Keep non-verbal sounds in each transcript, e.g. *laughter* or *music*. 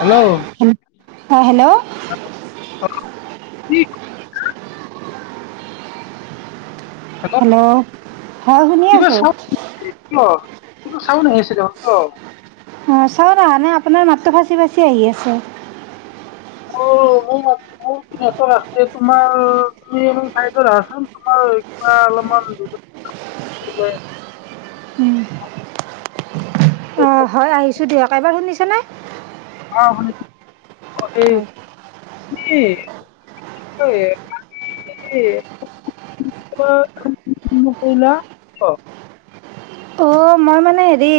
Hello অ'হ hello? কি? Hello! হয়, শুনি কিবা আছোঁ। চাউণ্ড কিয় কিবা চাউণ্ড আহি আছে দেখোন! কিয়? অ' চাউণ্ড অহা নাই, আপোনাৰ মাতটো ফাটি ফাটি আহি আছে। অ' মোৰ, নেটৱৰ্কৰ আছে। তোমাৰ, তুমি অলপ চাইডত আহাচোন। তোমাৰ কিবা অলপমান আছে। অ' হয় আহিছোঁ দিয়ক। এইবাৰ শুনিছানে? অ', শুনিছোঁ। এই হয়। *unintelligible* অ' মই মানে হেৰি,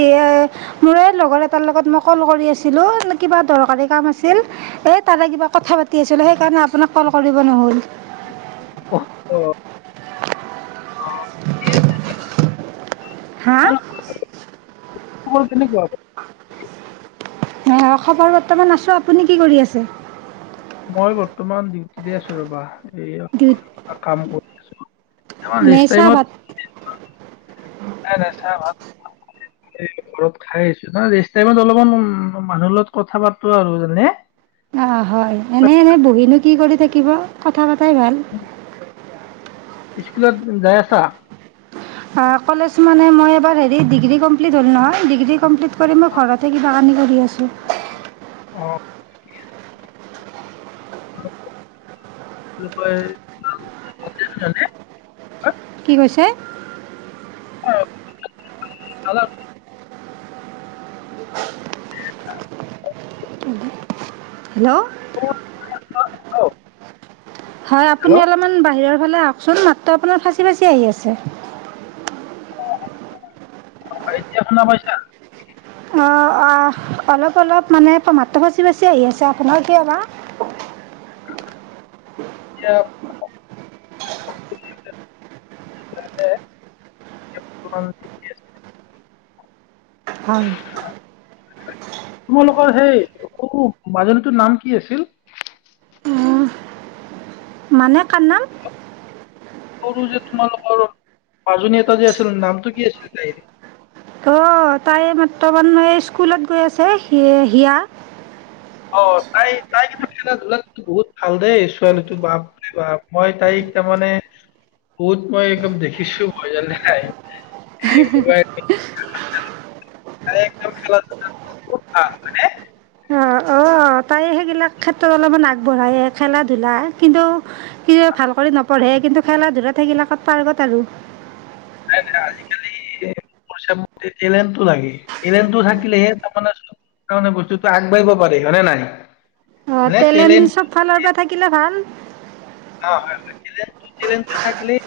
মোৰ এই লগৰ এটাৰ লগত মই ক'ল কৰি আছিলোঁ। কিবা দৰকাৰী কাম আছিল, এই তাৰে কিবা কথা পাতি আছিলোঁ, সেইকাৰণে আপোনাক ক'ল কৰিব নহ'ল। অ'! অ'! দি আছে এতিয়া। হা? তোমাৰ কেনেকুৱা? খবৰ, বৰ্তমান আছোঁ, আপুনি কি কৰি আছে? মই বৰ্তমান ডিউটিতে আছোঁ ৰবা। এইয়া, কাম কৰি *inaudible* নে ৰেষ্ট চাহ টাইমত ভাত? নাই, নাই, চাহ ভাত, ঘৰত খাই আহিছোঁ। ৰেষ্ট টাইমত অলপমান, উ, মানুহৰ লগত কথা পাতোঁ আৰু মানে। অ' হয়। এনে, এনে, বহি নো? কি কৰি থাকিব? কথা পা *inaudible* চাই ভাল স্কুলত যাই আছা? আ কলেজ মানে মই এবাৰ হেৰি ডিগ্ৰী কমপ্লিট হ'ল নহয়, ডিগ্ৰী কমপ্লিট ত কৰি মই ঘৰতে কিবা কানি কৰি আছোঁ। অ *unintelligible* কি কৈছে? অ *unintelligible* হেল্ল' অ, অঁ হয় আপুনি অলপমান বাহিৰৰ ফালে আহকচোন মাতটো আপোনাৰ ফাঁচি ফাঁচি আহি আছে। অ এতিয়া শুনা পাইছা? অঁ অঁ, অলপ অলপ মানে মাতটো ফাঁচি ফাঁচি আহি আছে আপোনাৰ কিয় বা? এতিয়া *unintelligible* হয়। তোমালোকৰ সেই সৰু মাজনীটোৰ নাম কি আছিল? মানে কাৰ নাম? সৰু যে তোমালোকৰ মাজনী এটা যে আছিল নামটো কি আছিল তাইৰ? অ তাই বৰ্তমান এই স্কুলত গৈ আছে, হি-হিয়া। অ তাই তাই কিন্ত খেলা ধূলা বহুত ভাল দেই ছোৱালীটো বাপৰে বাপ, মই তাইক তাৰমানে বহুত মই একদম দেখিছো মই যোনাই হা হা হা তাই খেলা ধূলাত বহুত ভাল হয়নে। অ অঁ, তাই সেই নাই নাই, আজিকালি *unintelligible* টেলেণ্ট টো লাগে, টেলেণ্ট থাকিলেহে তাৰমানে চবে বস্তুটো আগবাঢ়িব পাৰে, হয়ে নাই? অ টেলেণ্ট চব ফালৰ পৰা থাকিলে ভাল। হয় হয়, টেলেণ্ট কি টেলেণ্টটো থাকিলেই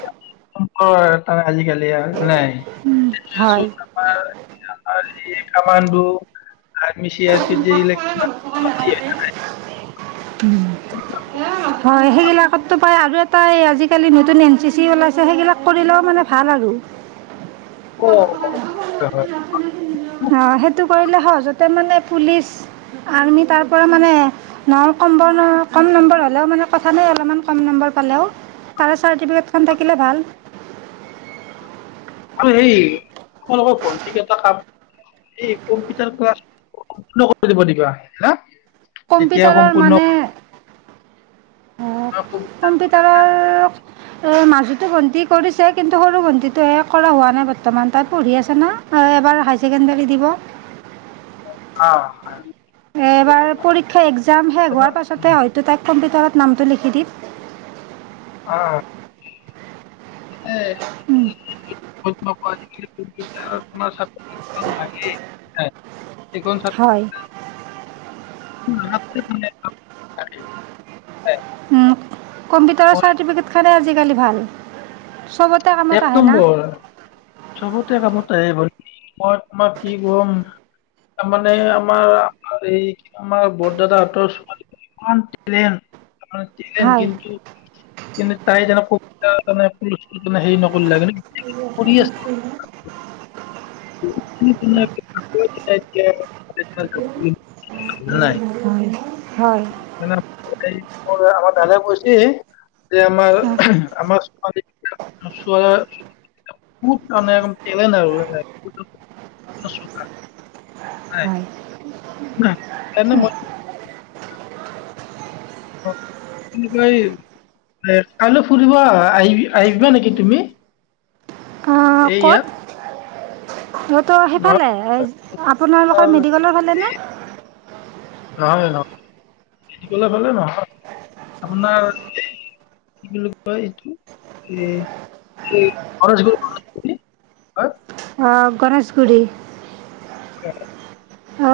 *unintelligible* আজিকালি নাই *unintelligible* হয় আমাৰ আৰু এই commando, army, C R P যিলাক কিমান হয় সেইগিলাকততো পায় আৰু এটা এই আজিকালি নতুন এন চি চি ওলাইছে সেইগিলাক কৰিলেও মানে ভাল আৰু। অঁ অঁ, হয় হয়। অ সেটো কৰিলে সহজতে মানে পুলিচ, আৰ্মি তাৰ পৰা মানে নহ কম্বৰ ন কম নম্বৰ হ'লেও মানে কথা নাই অলপমান কম নম্বৰ পালেও, তাৰে চাৰ্টিফিকেটখন থাকিলে ভাল। আৰু সেই তোমালোকৰ ভণ্টিক এটা কাম তেতিয়া কম্পিউটাৰৰ সম্পূৰ্ণ মানে আ অ' কম্পিউটাৰৰ অ মাজতে ভণ্টিয়ে কৰিছে কিন্তু সৰু ভণ্টিটো হে কৰা হোৱা নাই বৰ্তমান, তাই পঢ়ি আছে না এবাৰ হাই ছেকেণ্ডেৰী দিব। অ হয়। এবাৰ পৰীক্ষা একজাম শেষ হোৱাৰ পাছতে হয়তো তাইক কম্পি তলত নামটো লিখি দিম। অ উম *unintelligible* এইখন ছাত্ৰ হয় ছাত্ৰীৰ বা, *unintelligible* কম্পউটাৰৰ চাতিপেকেত খনে আজিকালি ভাল চবতে কামত এক আহে না নম্বৰ চবতে কামত মই তোমাক কি কম তাৰ মমানে আমাৰমাৰ এই আমাৰ বৰদাদাহতৰ ছোৱালী জনী ইমান ট্ৰলেন টেলেন্ট হয় কিন্তু কিন্তু তাই যান পু পৰুষ ত মানে নকৰিলে গে, *unintelligible* *unintelligible* হয় হয় এই ম আমাৰ দাদাই কৈছে যে আমাৰ আমাৰ ছোৱালী বহুত টেলেন্ট আৰু, ন চোকা হয় তেনে ম কি ক এ কাইলৈ ফুৰিবা আহিবি আহিবা নেকি তুমি অ এই কত ইয়াত ইহঁতৰ নহয় সেইফালে আপোনাৰ আপোনালোকৰ মেডিকেলৰ ফালেনে নহয় নহয় কলেলে নহয় আপোনাৰ কি বুলি কয় এইটো এ হয় গণেশগুৰি *unintelligible* অ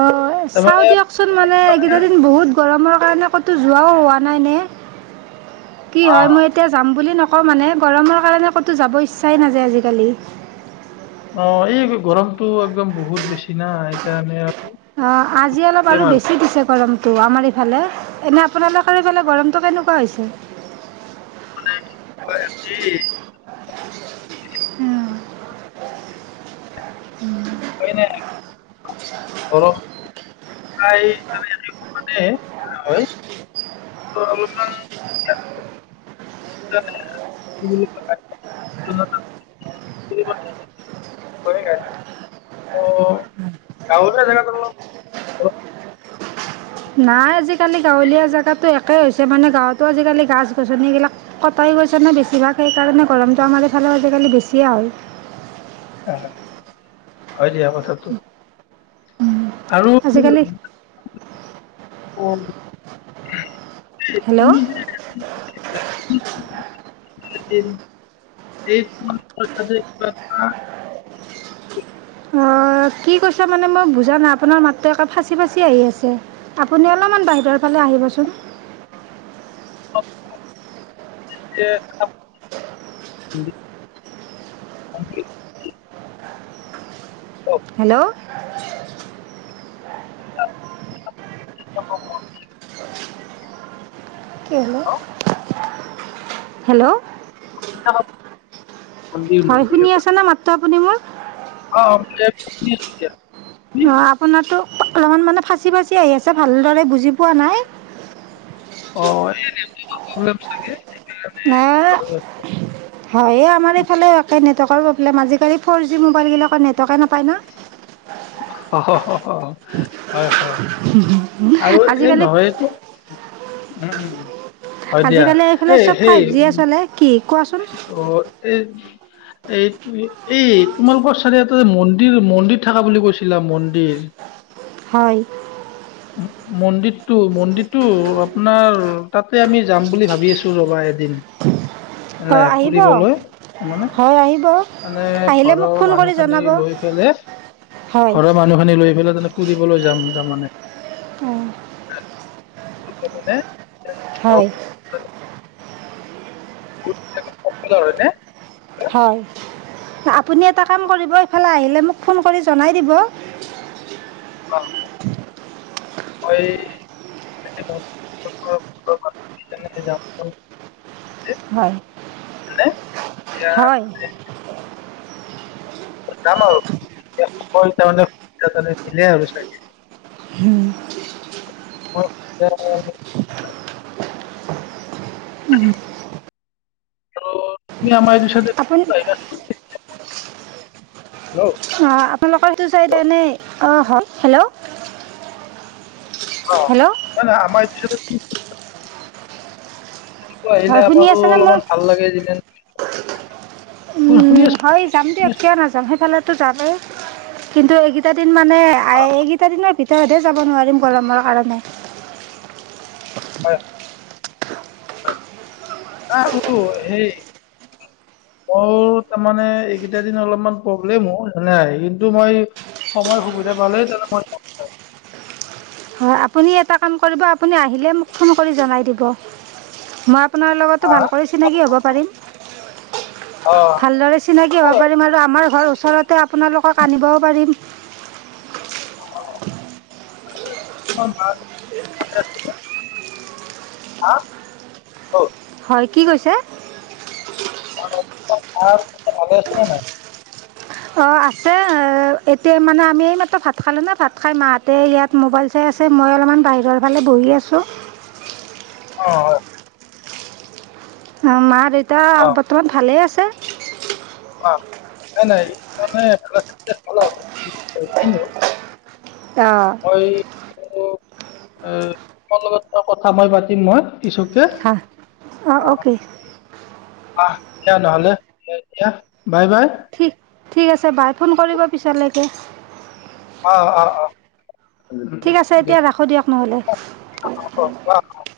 চাও তাৰমানে দিয়কচোন মানে এইকেইটা দিন বহুত গৰম অ সেই কাৰণে ক'তো যোৱাও হোৱা নাই নে কি অ হয় মই এতিয়া যাম বুলি নকও। নকও মানে গৰমৰ কাৰণে ক'তো যাব ইচ্ছা ইচ্ছায়ে নাযায় আজিকালি অ এই গৰমতো একদম বহুত বেছি না সেইকাৰণে আৰু অ আজি অলপ আৰু বেছি দিছে গৰম তো আমাৰ ইফালে এনে আপোনালোকৰ এইফালে গৰমটো কেনেকুৱা হৈছে, হয় ক হয়নে? ঘ প্ৰ হয় অলপমান হয় *unintelligible* অ গাঁৱলীয়া জেগাত অলপ গৰম বেছি নাই আজিকালি গাঁৱলীয়া জেগাতো একেই হৈছে। মানে গাঁৱতো আজিকালি গছ গছনিবিলাক কটাই গৈছে ন বেছিভাগ সেইকাৰণে গৰমটো আমাৰ এইফালে আজিকালি বেছিয়ে হয়। হয় দিয়া কথাটো। আৰু আজিকালি অ হেল্ল' তুমি যে *inaudible* অ কি কৈছে মানে মই বুজা নাই আপোনাৰ মাতটো একে ফাঁচি ফাঁচি আহি আছে। আপুনি অলপমান বাহিৰৰ ফালে আহিবচোন *unintelligible* হেল্ল' *inaudible* অ *unintelligible* কি হ'ল অ হেল্ল' অ *unintelligible* হয় শুনি আছা না মাতত আপুনি মোৰ। আমক পছ *unintelligible* নহ আপোনাৰতো অলপমান মানে ফাঁচি ফাচিঁ আহি আছে, ভালদৰে বুজি পোৱা নাই। অ এই নেটৱৰ্কৰ প্ৰব্লেম থাকে। ন হয়ে আমাৰ ইফালে একে নেট তকৰ প্ৰবলেম আজিকালি ফ'ৰ জি মোবাইলবিলাকত নেটৱৰ্কে নাপায় ন। অহ হ' হ, হয় হয় হয় উম উম আৰু এই নহয় দিয়ক উম উম হয় দিয়া আজিকালি এইফালে এই চব ফাইভ জি এ সেই চলে। কি কোৱাচোন? অ', এই এই এই তোমালোকৰ চাৰিআলিতে মন্দিৰ মন্দিৰ থাকা বুলি কৈছিলা মন্দিৰ। হয় মন্দিৰটো মন্দিৰতটো আপোনাৰ তাতে আমি যাম বুলি ভাবি আছো ৰবা এদিন। অঁ নাই আহিব ফুৰিবলৈ মানে। হয় আহিব মানে আহিলে মোক ঘৰৰ ফোন কৰি মানুহ খিনি জনাব লৈ পেলাই হয় ঘৰৰ মানুহ খিনি লৈ পেলাই ফুৰিবলৈ যাম তাৰমানে। নে, হয় ুত সফৰ হয়নে *unintelligible* হয় আপুনি এটা কাম কৰিব এইফালে আহিলে মোক ফোন কৰি জনাই দিব। অকে। অ এই মই যাম *unintelligible* হয় এতিয়া হয় যাম আৰু মানোনিলে আৰু চাগ হম অ কম ত তুমি আমাৰ চাইডে আপুনি আহিবা হেল্ল' আপোনালোকৰ সেইটো চাইডে নে অঁ হয় হেল্ল' অ হেল্ল' নাই নাই আমাৰ ইছা উ আলহী হয় আহিলে শুনি আমাৰো আছেনে মোৰ অলপমান ভাল লাগে যিমান শুন- শুনি উম আছো হয় যাম শুনি দিয়ক আছো কিয় নাযাম সেইফালে যাব কিন্তু এইকেইটা কি মানে অ এইকেইটা দিনৰ ভিতৰতে যাব নোৱাৰিম গৰমৰ কাৰণে অ নাই বল সেই মোৰ তাৰমানে এইকেইটা দিন অলপমান প্ৰব্লেমনে কিন্তু মই সময় সুবিধা পালে মই যাব পাৰিম হয় আপুনি এটা কাম কৰিব আপুনি আহিলে মোক ফোন কৰি জনাই দিব মই আপোনাৰ লগতো হা ভালক চিনাকি হ'ব পাৰিম অ ভালদৰে চিনাকী অ, হ'ব পাৰিম আৰু আমাৰ ঘৰৰ ওচৰতে আপোনালোক তাক আনিবও পাৰিম *inaudible* হা অ হয় কি কৈছে খবৰ খাতি ভাল ভালে আছে নে নাই অঁ আছে এতিয়া মানে আমি এইমাত্ৰ ভাত খালোঁ ন ভাত খাই মাহঁতে ইয়াত মোবাইল চাই আছে মই অলপমান বাহিৰৰ ফালে বহি আছোঁ অ হয় অ, মা দেউ তা অ আৰু বৰ্তমান ভালে আছে। ত। অ নাই নাই। এই মানে *unintelligible* খেলা ভাবিছিলো। অ। আৰু এ তোমাৰ লগত কথাষাৰ মই পাতিম বাৰু। হ। অঁ অ'কে। আহ, এতিয়া নহলে দিয়া, বাই বাই। ঠিক ঠিক আছে বাই। ফোন কৰিব পিছলৈকে। অ অ অ। উম, উম, ঠিক আছে দিয়া এতিয়া ৰাখোঁ দিয়ক হ'ব নহ'লে।